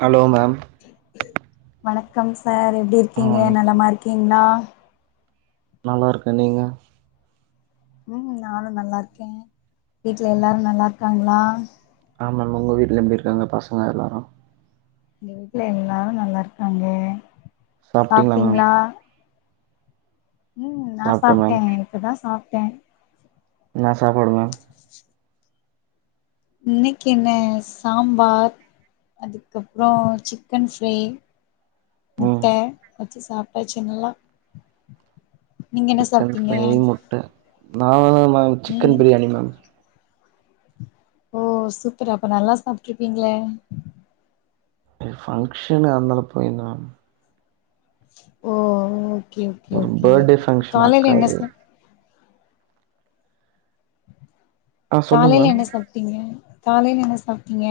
hello ma'am வணக்கம் sir எப்படி ஆ இருக்கீங்க வணக்கம் நலமா இருக்கீங்களா நல்லா இருக்கேன் நீங்க உம் நானும் நல்லா இருக்கேன் வீட்டுல எல்லாரும் நல்லா இருக்காங்களா ஆமாம் உங்க வீட்டுல எப்படி இருக்காங்க பசங்க எல்லாரும் எங்க வீட்டுல எல்லாரும் நல்லா இருக்காங்க சாப்ட்டீங்களா உம் நான் சாப்ட்டே மேம் சாப்ட்டேன் இப்பதான் சாப்ட்டேன் என்ன சாப்பாடுங்க இன்னைக்கு என்ன சாம்பார் அதுக்கப்புறம் சிக்கன் ஃப்ரே ம் முட்ட வச்சு சாப்ட்டாச்சி நல்லா நீங்க என்ன சிக்கன் சாப்ட்டீங்க ஃப்ரை முட்டை நா நாங் சிக்கன் ம் பிரியாணி மேம் ஓ சூப்பர் அப்ப நல்லா சாப்ட்ருப்பீங்களே ஃபங்ஷன் அதனால போய்ருந்த மேம் ஓ ஓகே ஓகே ஒரு ஓகே பர்த்டே ஃபங்க்ஷன் காலைல என்ன அக்காது சம ஆ சொல்லுங்க காலைல மேம் என்ன சாப்ட்டீங்க காலைல என்ன சாப்ட்டீங்க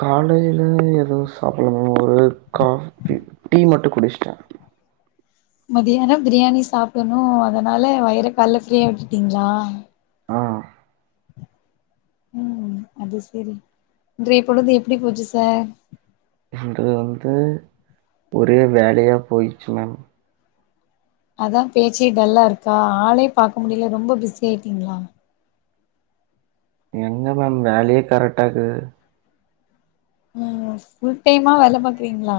காலையில எதும் சாப்டல மேம் ஒரு காஃபி டீ மட்டும் குடிச்சிட்டேன் மதியானம் பிரியாணி சாப்பிடணும் அதனால வயிற காலைல ஃப்ரீயா விட்டுட்டீங்களா ஆஹ் உம் அது சேரி இன்றைய பொழுது எப்படி போச்சு சார் இன்றைய வந்து ஒரே வேலையா போயிடுச்சு மேம் அதா பேச்சே டல்லா இருக்கா ஆளே பாக்க முடில ரொம்ப பிஸி ஆயிட்டீங்களா எங்க மேம் வேலையே கரெக்டா இருக்கு உம் ஃபுல் டைமா வேல பாக்குறீங்களா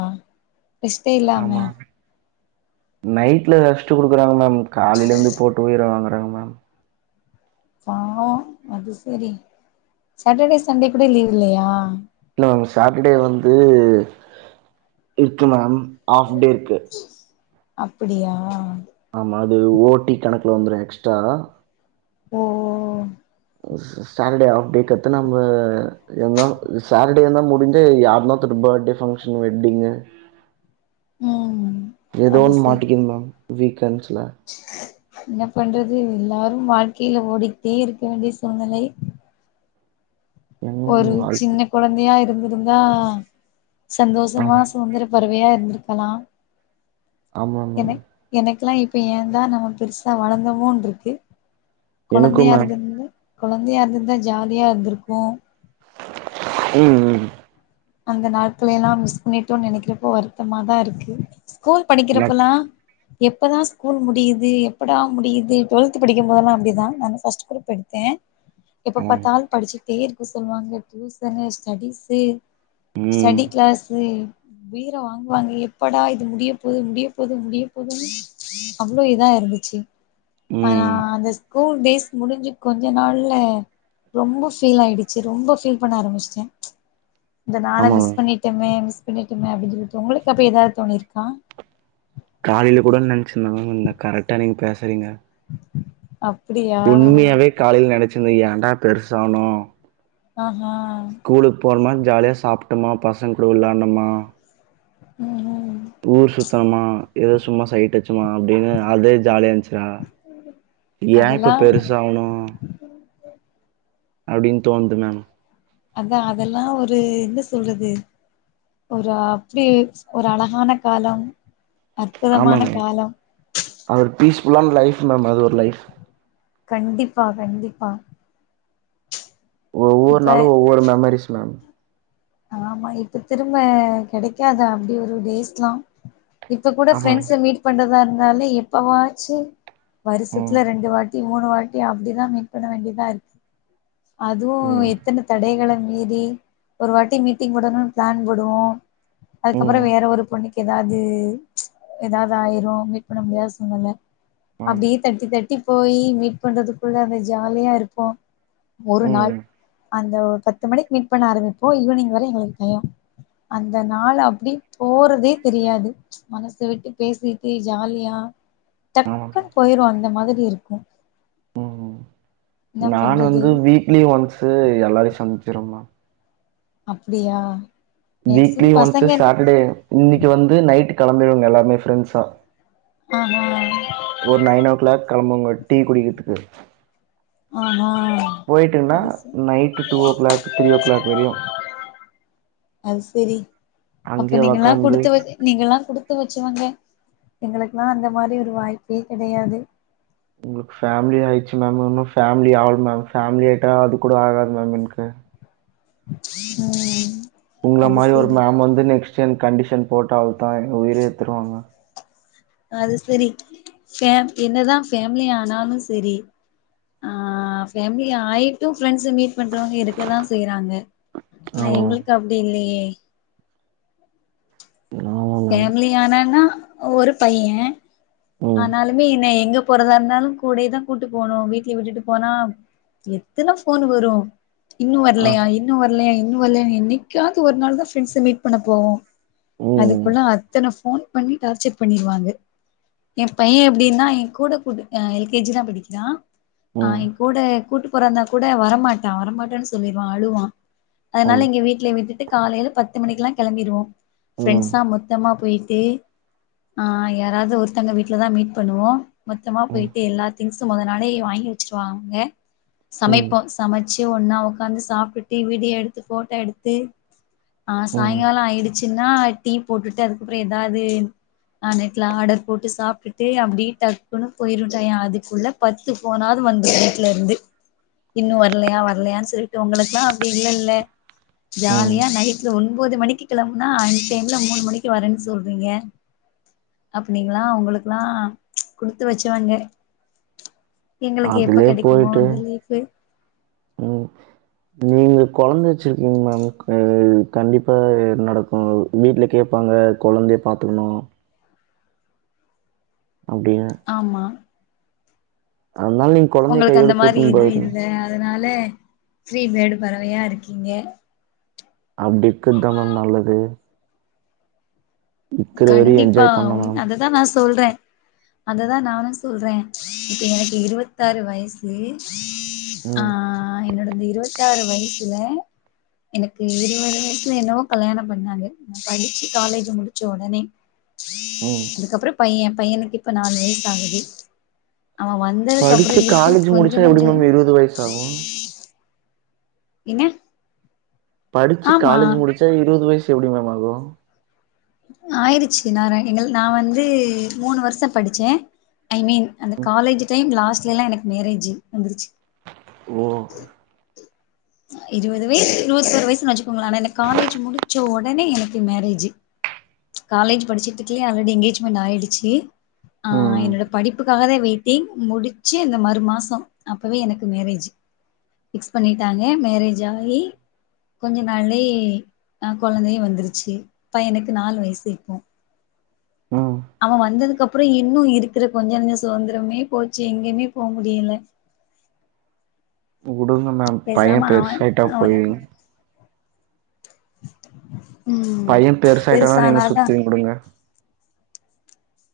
ரெஸ்டே இல்லாம ஆமா நைட்ல ரெஸ்ட்டு குடுக்குறாங்க மேம் காலையில இருந்து போட்டு உயிரவாங்குறாங்க மேம் செம அது சேரி சாட்டர்டே சண்டே கூட லீவ் இல்லையா இல்ல மேம் சாட்டர்டே வந்து இருக்கு மேம் ஆஃப்டே இருக்கு அப்படியா ஆமா அது ஓடி கணக்குல வந்துரும் எக்ஸ்ட்ரா ஓ ஓ ஓ சேட்டர்டே ஆப்டேக்கடுத்து நம்ப இருந்தா சேட்டர்டே முடிஞ்ச யார்னா அடுத்து நம்ப பர்த்டே ஃபங்க்ஷன் வெட்டிங்கு ம் ஏதோ அது ஒன்னு செரி மாட்டக்குது மேம் வீக்கெண்ட்ஸ்ல என்ன பண்றது எல்லாரும் வாழ்க்கையில ஓடிக்ட்டே இருக்க வேண்டிய சூழ்நிலை எங்க ஒரு மேம் சின்ன வாழ்க்க குழந்தையா இருந்திருந்தா சந்தோஷமா ஆமா சுதந்திர பறவையா இருந்திருக்கலாம் ஆமா மேம் எனக்குலா இப்ப ஏந்தா நம்ம பெருசா வளர்ந்தமோன்னு இருக்கு கொழந்தையா எனக்கும் மேம் இருந்துருந்தா குழந்தையா இருந்துருந்தா ஜாலியா இருந்திருக்கும் உம் உம் அந்த நாட்கள எல்லாம் மிஸ் பண்ணிட்டோம்னு நினைக்கிறப்போ வருத்தமாதா இருக்கு ஸ்கூல் நட் படிக்கிறப்பலாம் எப்போ தா ஸ்கூல் முடியுது எப்படா முடியுது டுவெல்த் படிக்கும்போதெல்லாம் அப்படிதா நா ஃபர்ஸ்ட் குரூப் எடுத்தே எப்ப ஆமாங்க பாத்தாலும் படிச்சுகிட்டே இருக்க சொல்லுவாங்க டியூசனு ஸ்டடிஸூ ம் ஸ்டடி கிளாஸூ உயிர வாங்குவாங்க எப்படா இது முடிய போது முடிய போகுது முடிய போதுன்னு அவ்ளோ இதா இரு இருந்துச்சு ஆனா ம் அந்த ஸ்கூல் டேஸ் முடிஞ்சு கொஞ்ச நாள்ல ரொம்ப ஃபீல் ஆயிடுச்சு ரொம்ப ஃபீல் பண்ண ஆரம்பிச்சுட்டே நாள ஆமா மிஸ் மேம் பண்ணிட்டோமே மிஸ் பண்ணிட்டமே அப்டி சொல்லி [inaudible] உங்களுக்கு அப்ப ஏதாது தோணிருக்கா காலையில கூட நெனச்சுருதாங்க கரெக்டா நீங்க பேசுறீங்க அப்டியா உண்மையாவே காலைல நெனச்சிருந்த ஏண்டா பெருசானோ ஆ ஹா ஸ்கூலுக்கு போனோமா ஜாலியா சாப்ட்டோம பசங்க கூட வெள்ளடோமா ம் ம் ஊர் சுத்துனமா ஏதோ சும்மா சைட்டு ஆட்ச்சுமா அப்டின்னு அதே ஜாலியா இருந்துச்சுரா ஏ அதெல்லா இப்ப பெருசாவணு அப்டின் தோண்து மேம் அதா அதெல்லா ஒரு என்ன சொல்றது ஒரு அப்டி ஒரு அழகான காலம் ஆமா அற்புதமான மேம் கால அது ஒரு பீஸ்ஃபுல்லான லைஃப் மேம் அது ஒரு லைஃப் கண்டிப்பா கண்டிப்பா ஒவ்வொரு இப்ப நாளு ஒவ்வொரு மெமரிஸ் மேம் ஆமா இப்ப திரும்ப கெடைக்காத அப்டி ஒரு டேஸ்லா இப்ப கூட ஆமா ஃப்ரெண்ட்ஸ மீட் பண்றதா இருந்தாலே எப்பவாச்சு ம் வருசத்துல ரெண்டு வாட்டி மூணு வாட்டி அப்டிதா மீட பண்ண வேண்டியதா இருக் அதுவு எத்தன தடைகள மீறி ஒரு வாட்டி மீட்டிங் போடணும்னு பிளான் போடுவோ ம் அதுக்கப்றோ ம் வேற ஒரு பொண்ணுக்கு ஏதாது ஏதாது ஆயிரும் மீட் பண்ண முடியாது சூழ்நெல ஆமா அப்டியே தட்டி தட்டி போய் மீட் பண்றதுக்குள்ள அந்த ஜாலியா இருப்போ ஒரு நாள் ம் அந்த ஒ பத்து மணிக்கு மீட் பண்ண ஆரம்பிப்போ ஈவினிங் வர எங்களுக்கு டயோ அந்த நாள் அப்டி போறதே தெரியாது மனச விட்டு பேசிட்டு ஜாலியா ஆமா டக்குன்னு போயிரு அந்த மாதரி இருக்கு ம் என்ன நா பண்றது வந்து வீக்லி ஒன்ஸ் எல்லாரையு சந்தி ச்சுருவோ மேம் அப்டியா வீக்லி மேக்சிமம் ஒன்ஸ் பசங்க சேட்டர்டே இன்னைக்கு வந்து நைட் கெளம்பிடுவாங்க எல்லாருமே ஃப்ரெண்ட்ஸ்லா ஆஹா கிளாக் கெளம்புவங்க டீ குடிக்கிறதுக்கு ஆஹா போயிட்டுங்கண்ணா அது சே night two o'clock three o'clock வரையு அது செரி அப்ப அங்கயே நீங்க எல்லா ஒக்காந்து குடுத்து வ நீங்கல்லா குடுத்து வச்சவாங்க எங்களுக்குல்லா அந்த மாரி ஒரு வாய்ப்பே கெடையாது உங்களுக்கு ஃபேமிலி ஆயிடுச்சு மேம் இன்னு ஃபேமிலி ஆவல மேம் ஃபேமிலி ஆயிட்டா அது கூட ஆகாது மேம் எனக்கு ம் உங்கள அது மாரி ஒரு செரி மேம் வந்து நெக்ஸ்ட் [inaudible] கண்டிஷன் போட்டா தா எங்க உயிரே ஏடுத்துருவாங்க அது செரி ஃபே என்னதா ஃபேமிலி ஆனாலு செரி ஆ ஃபேமிலி ஆயிட்டு ப்ரெண்ட்ஸ் ஸ மீட் பண்றவங்க இருக்கதா செய்றாங்க ஆனா ஆமா எங்களுக்கு அப்டி இல்லையே ஆமா மேம் ஃபேமிலி ஆனனா ஒரு பையன் ம் ஆனாலுமே என்ன எங்க போறதா இருந்தாலு கூடயே தா கூட்டிட்டு போணு வீட்ல விட்டுட்டு போனா எத்தன போன் வரு இன்னு ஆ வர்லையா இன்னு வர்லையா இன்னு வர்லையான்னு என்னைக்காவது ஒரு நாள் தா ஃப்ரெண்ட்ஸ மீட் பண்ண போவோ ம் அதுக்குள்ள அத்தன போன் பண்ணி டார்ச்சர் பண்ணிருவாங்க என் பையன் எப்டின்னா என் கூட கூட்டு அ எல் கே ஜி தா படிக்கிறா ஆ ம் என் கூட கூட்டு போறதா இருந்தா கூட வரமாட்டா வரமாட்டேன்னு சொல்லிடுவா அழுவா ஆமா அதனால இங்க வீட்லியே விட்டுட்டு காலைல பத்து மணிக்கெல்லா கெளம்பிடுவோ ம் ப்ரெண்ஸா மொத்தமா போயிட்டு ஆ யாராது ஒரு தங்க வீட்லதா மீட் பண்ணுவோ மொத்தமா ம் போயிட்டு எல்லா திங்ஸும் மொத நாளே வாங்கி வெச்சுருவாங்க ம் சமைப்போ சமச்சு ஒன்னா உக்காந்து சாப்ட்டுட்டு வீடியோ எடுத்து போட்டோ எடுத்து ஆ ம் சாய்ங்கால ஆயிடுச்சுன்னா டீ போட்டுட்டு அதுக்கப்புற ஏதாவ்து எ அ நெட்ல ஆடர் போட்டு சாப்ட்டுட்டு அப்டி டக்குனு போயிரு டயோ அதுக்குள்ள பத்து போனாது வந்துரு வீட்ல இருந்து இன்னு வர்லையா வர்லையான் சொல்ட்டு உங்களுக்லா அப்டி இல்லல ம் ஜாலியா நைட்ல ஒண் உம்போது மணிக்கி கெளம்புனா அன் டைம்ல மூணு மணிக்கி வரன் சொல்றீங்க இப்ப நீங்களா உங்களுக்லா குடுத்து வச்சவங்க எங்களுக்கு எப்ப அதுலே கெடைக்குமோ போய்ட்டு அந்த லீஃப்பு ம் நீங்கள் கொழந்த வெச்சிர்க்கிங் மேம் அ கண்டிப்பா இத் நடக்கு வீட்ல கேப்பாங்க ப்ப கொழந்திய பாத்துக்கணு அப்டின்னு ஆமா அதனால நீங்க கொழந்தைய உங்களுக்கு கையோட அந்த மாரி கூட்டுன்னு இது போயிடுங்க இல்ல அதனால ஃப்ரி பேடு பறவையா இருக்கீங்க அப்டி கிற்தா மேம் நல்லது இருக்கிற வரையு கண்டிப்பா என்ஜாய் பண்ணு ம் மேம் அததா நா சொல்ற அததா நானு சொல்றே இப்ப எனக்கு இருவத்தாறு வயசு ஆ ம் என்னோடது இருவத்தாறு வய்சுல எனக்கு இருவது வயசுல என்னவோ கல்யாணம் பண்ணாங்க ந படிச்சு காலேஜு முடி ச்ச ஒடனே ம் அதுக்கப்புற பைய பையனுக்கு இப்ப நாலு வய்சாகுது அவ வந்ததுக்கப்புற படிச்சு இருக்குற காலேஜ் கொஞ்ச முடிச்சா எப்டி நஞ்ச மேம் இருவது வயசு ஆகு என்ன படிச்சு ஆமா காலேஜ் முடிச்சா இருவது வய்ஸ் எப்டி மேம் ஆகு ஆயிரிச்சு ந ர எங்கள் நா வந்து மூணு வருஸ படிச்சே ஐ மீன் அந்த காலேஜு டைம் லாஸ்ட்லெல்லா எனக்கு மேரேஜு வந்துருச்சு ஓ இருவது வய்ஸ் இருவத்தொரு வய்சுன் வெச்சுக்கோங்களேன் ஆனா எனக்கு காலேஜு முடிச்ச ஒடனே எனக்கு மேரேஜி காலேஜ் படிச்சுட்டுருக்கல்யே ஆல்ரெடி எங்கேஜ்மெண் ஆயிடுச்சி ஆ ம் என்னோட படிப்புக்காகதா வெயிட்டிங் முடிச்சு இந்த மறு மாசோ அப்பவே எனக்கு மேரேஜ் ஃபிக்ஸ் பண்ணிட்டாங்க மேரேஜ் ஆயி கொஞ்ச நாள்யே அ கொழந்தயு வந்துருச்சு பையனுக்கு நாலு வயசு இப்போ ம் அவ வந்ததுக்கு அப் புறோ இன்னு இருக்கிற கொஞ்ச நஞ்ச சுதந்திரமே போச்சு எங்கயுமே போமுடியல [inaudible] வுடுங்க மேம் பைய பெருசாயிட்டா அவ போய்ருங்க [inaudible] பைய பெருசாய்ட்டானா நீங்க பெருசானாதா சுத்துவீங் வுடுங்க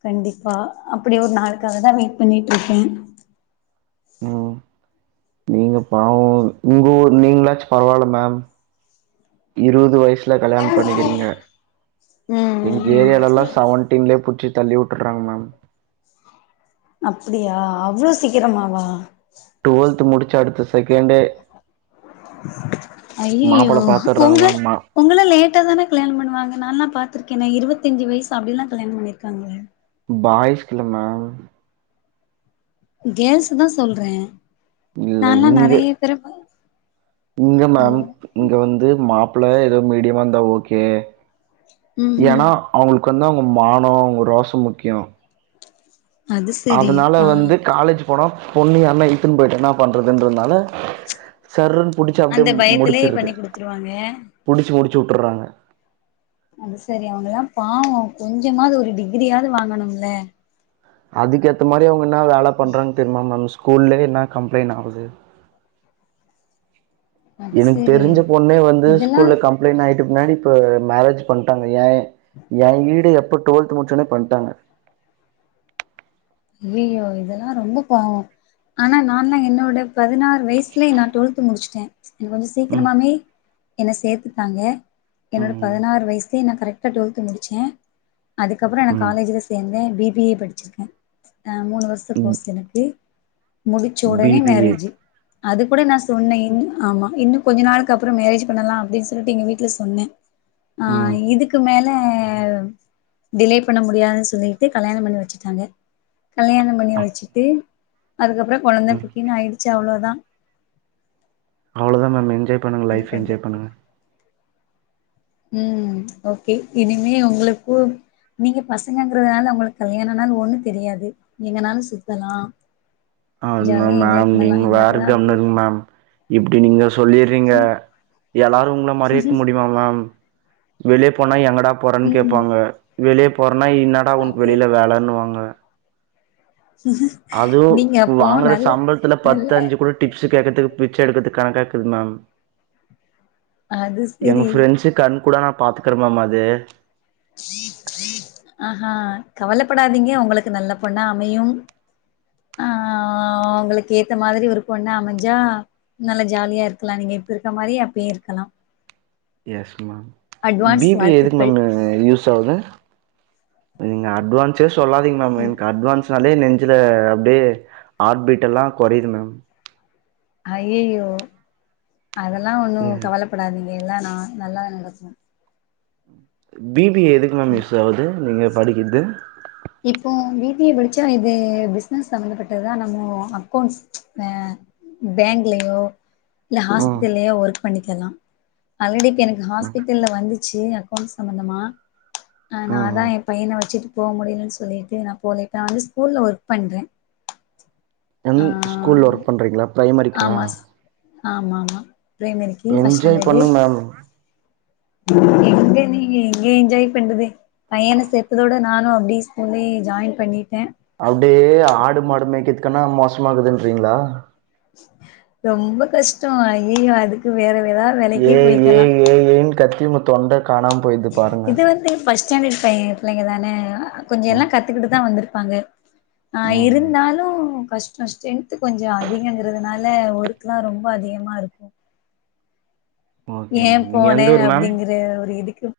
கண்டிப்பா அப்பிடி ஒரு நாளுக்காக தா வெயிட் பண்ணிட்ருக்கே ம் [inaudible] நீங்க பாவோ உங்க ஊர் நீங்ளாச் பரவால மேம் இருவது வய்ஸ் ல கல்யாணம் பண்ணிகிறீங்க ம் எங்க ம் ம் ஏரியாலல்லா சவன்டீன்லே புடுச்சி தள்ளிவுட்டு ட்றாங்க மேம் அப்டியா அவ்ளோ சீக்கிரமாவா டுவெல்த் முடிச்ச அடுத்த செகண்டே [inaudible] அய்யிய்யோ மாப்பிள பாத்துடுறாங்க உங்க மேம் மா உங்கள்ல லேட்டா தான கல்யாண பண்ணுவாங்க நால்லா பாத் திருக்கேனே இருவத்தஞ்சு வயசு அப்டில்லா கல்யாணம் பண்ணிருக்காங்க பாய்ஸ்கு இல்ல மேம் கேல்ஸ்க்கு தா சொல்றே இல்ல நால்லா இங்க நெறைய பேரு இங்க மேம் இங்க வந்து மாப்பிள்ள ஏதோ மீடியமா இருந்தா ஓகே ம் ஏன்னா ம் அவங்களுக்கு வந்து அவங்க மானோ அவங்க ரோஷோ முக்கியோ அது செரி அதனால ஆ வந்து காலேஜ் போனா பொண்ணு யாருன்னா இழுத்துட்டு போயிட்டு என்ன பண்றதுன்றதுனால சர் புடிச்சு அப்டியே அந்த பயத்திலே முடிச்சிறது பண்ணி குடுத்துருவாங்க புடிச்சு முடிச்சு விட்டுறாங்க அது செரி அவங்கல்லா பாவோ கொஞ்சமாவது ஒரு டிகிரியாவது வாங்கனும்ல அதுக்கு ஏத்த மாரி அவுங்க என்ன வேல பண்றாங்க தெரியுமா மேம் ஸ்கூல்லயே இன்னா கம்ப்ளைண் ஆவுது அது எனக்கு செரி தெரிஞ்ச பொண்ணே வந்து ஸ்கூல்ல இதெல்லா கம்ப்ளைண் ஆயிட்ட பின்னாடி இப்ப மேரேஜ் பண்ட்டாங்க ஏ ஏ [unintelligible] எப்ப டூவெல்த் முடிச்ச ஒடனே பண்ட்டாங்க ஐய்யயோ இதெல்லா ரொம்ப பாவோ ஆனா நான்ல்லா என்னோட பதினாறு வயசுலயே நா டுவெல்த் முடிச்சுட்டே என்ன கொஞ்சோ ம் சீக்கிரமாவே என்ன சேத்துட்டாங்க என்னோட பதினாறு வயசுலேயே நா கரெக்ட் ட்டா டுவெல்த்து முடிச்சே அதுக்கப்றோ நா ம் காலேஜ்ல சேந்தே பி பி ஏ படிச்சிருக்கே அ மூணு வருசோ ம் கோர்ஸ் எனக்கு முடிச்ச பி ஒடனே பி ஏ மேரேசு அது கூட நா சொன்னே இன் ஆமா இன்னு கொஞ்ச நாளுக்கு அப்றோ மேரேஜ் பண்ணலா அப்டின்னு சொல்லிட்டு எங்க வீட்ல சொன்னே அ ம் இதுக்கு மேல டிலே பண்ண முடியாதுன்னு சொல்லிட்டு கல்யாணோ பண்ணி வெச்சிட்டாங்க கல்யாணோ பண்ணி வெச்சிட்டு அதுக்கப்றோ கொழந்த குட்டின்னு ஆயிடுச்சு அவ்ளோதா அவ்ளோதா மேம் என்ஜாய் பண்ணுங்க என்ன லைஃப் என்ஜாய் பண்றது பண்ணுங்க ம் ஓகே இனிமே உங்களுக்கு நீங்க பசங்கங்கறதுனால உங்களுக்கு கல்யாணோ ஆனாலு ஒண்ணு தெரியாது எங்கனாலு சுத்தலா அதுவா ஜாலியா மேம் என்ஜாய் பண்ணலா நீங்க வேற எங்களுக்குதா கம்முன்னு அப்டி இருங்க மேம் இப்டி நீங்க சொல்லிறீங்க ம் எல்லாரு உங்கள மாறியே இருக்க முடியுமா மேம் வெளிய போனா எங்கடா போறேன்னு ம் கேப்பாங்க வெளிய போ ன்னா இன்னாடா உன்கு வெளில வேலன்னுவாங்க அதுவு நீங்க அப்போ வாங்குற நல்ல சம்பளத்துல நல்ல பத்தஞ்சுக் கூட டிப்ஸ்சு கேக்கற்துக்கு பிச்ச எடுக்கற்துக்கு கணக்காக்குது மேம் அது எங்க செரி ஃப்ரெண்ட்சு கண் கூட நா பாத்துக்கிறே மேம் அது ஆஹா கவலப்படாதீங்க உங்களுக்கு நல்ல பொண்ணா அமையும் அ உங்களுக்கு ஏத்த மாரி ஒரு பொண்ணு அமஞ்சா நல்லா ஜாலியா இருக்கலா நீங்க இப்ப இருக்க மாரியே அப்பயு இருக்கலா yes ma'am advance B B A எதுக்கு வாழ்த்துக்கள் மேம் யூஸ் ஆவுது நீங்க அட்வான்ஸ்சே சொல்லாதீங்க மேம் ம் எனக்கு அட்வான்ஸ்ன் ன்னாளே நெஞ்சுல அப்டியே ஹாட்பீட் எல்லா கொறையுது மேம் ஐயய்யோ அதெல்லா ஒன்னு கவலப்படாதீங்க எல்லா நா நல்லா நடக்கு பி பி ஏ எதுக்கு ம் மேம் யூஸ் ஆவுது நீங்க படிக்கிறது இப்போ பி பி ஏ படிச்சா இது பிசினஸ் சம்பந்தப்பட்டதுதா நம்மோ அக்கௌண்ட்ஸ் அ பேங்க்லயோ இல்ல ம் ஹாஸ்பிட்டல்லியோ ஒர்க் பண்ணிக்கலா ஆல்ரெடி இப்ப எனக்கு ம் ஹாஸ்பிட்டல்ல வந்துச்சு அக்கௌண்ட்ஸ் சம்பந்தமா அ ம் நாதா ம் ஏ பைய்யன வெச்சுட்டு போ முடிலன்னு சொல்லிட்டு நா போல இப்ப நா வந்து ஸ்கூல்ல ஒர்க் பண்றே ஆ [unintelligible] ஸ்கூல்ல ஒர்க் பண்றீங்களா பிரைமெரிக்கா ஆமா ஸ் ஆமா ஆமா பிரைமேரிக்கு ஃபர்ஷ் ஸ்டாண்டர்ட்டு பண்ணுங்க மேம் எங்க நீங்க எங்க என்ஜாய் பண்றது பையன சேத்ததோட நானு அப்டியே ஸ்கூல்லே ஜாயின் பண்ணிட்டே அப்டியே ஆடு மாடு மேய்க்கதுக்கானா மோசமாக்குதுன்றீங்களா ரொம்ப கஷ்டோ ஐய்யயோ அதுக்கு வேற ஏதா வேலைக்கே ஏ ஏ போய்க்கலா ஏய் ஏய் ன்னு கத்தி உங்க தொண்டக் இது வந்து ஃபஸ்ட் ஸ்டாண்டர்ட் பைய பிள்ளைங்க தான கொஞ்சொ ம் எல்லாம் கத்துக்கிட்டு தான் வந்திரு ப்பாங்க ஆ ம் இருந்தாலும் கஷ்டொ ஸ்ட்ரென்து கொஞ்சம் அதிகங்கிறதுனால ஒர்க்லாம் ரொம்ப அதி திகமா இருக்கும் ஓகே ஏன் மேம் நீங்க எந்த போனேன் ஊர் மேம் அப்டிங்கற ஒரு இதுக்கு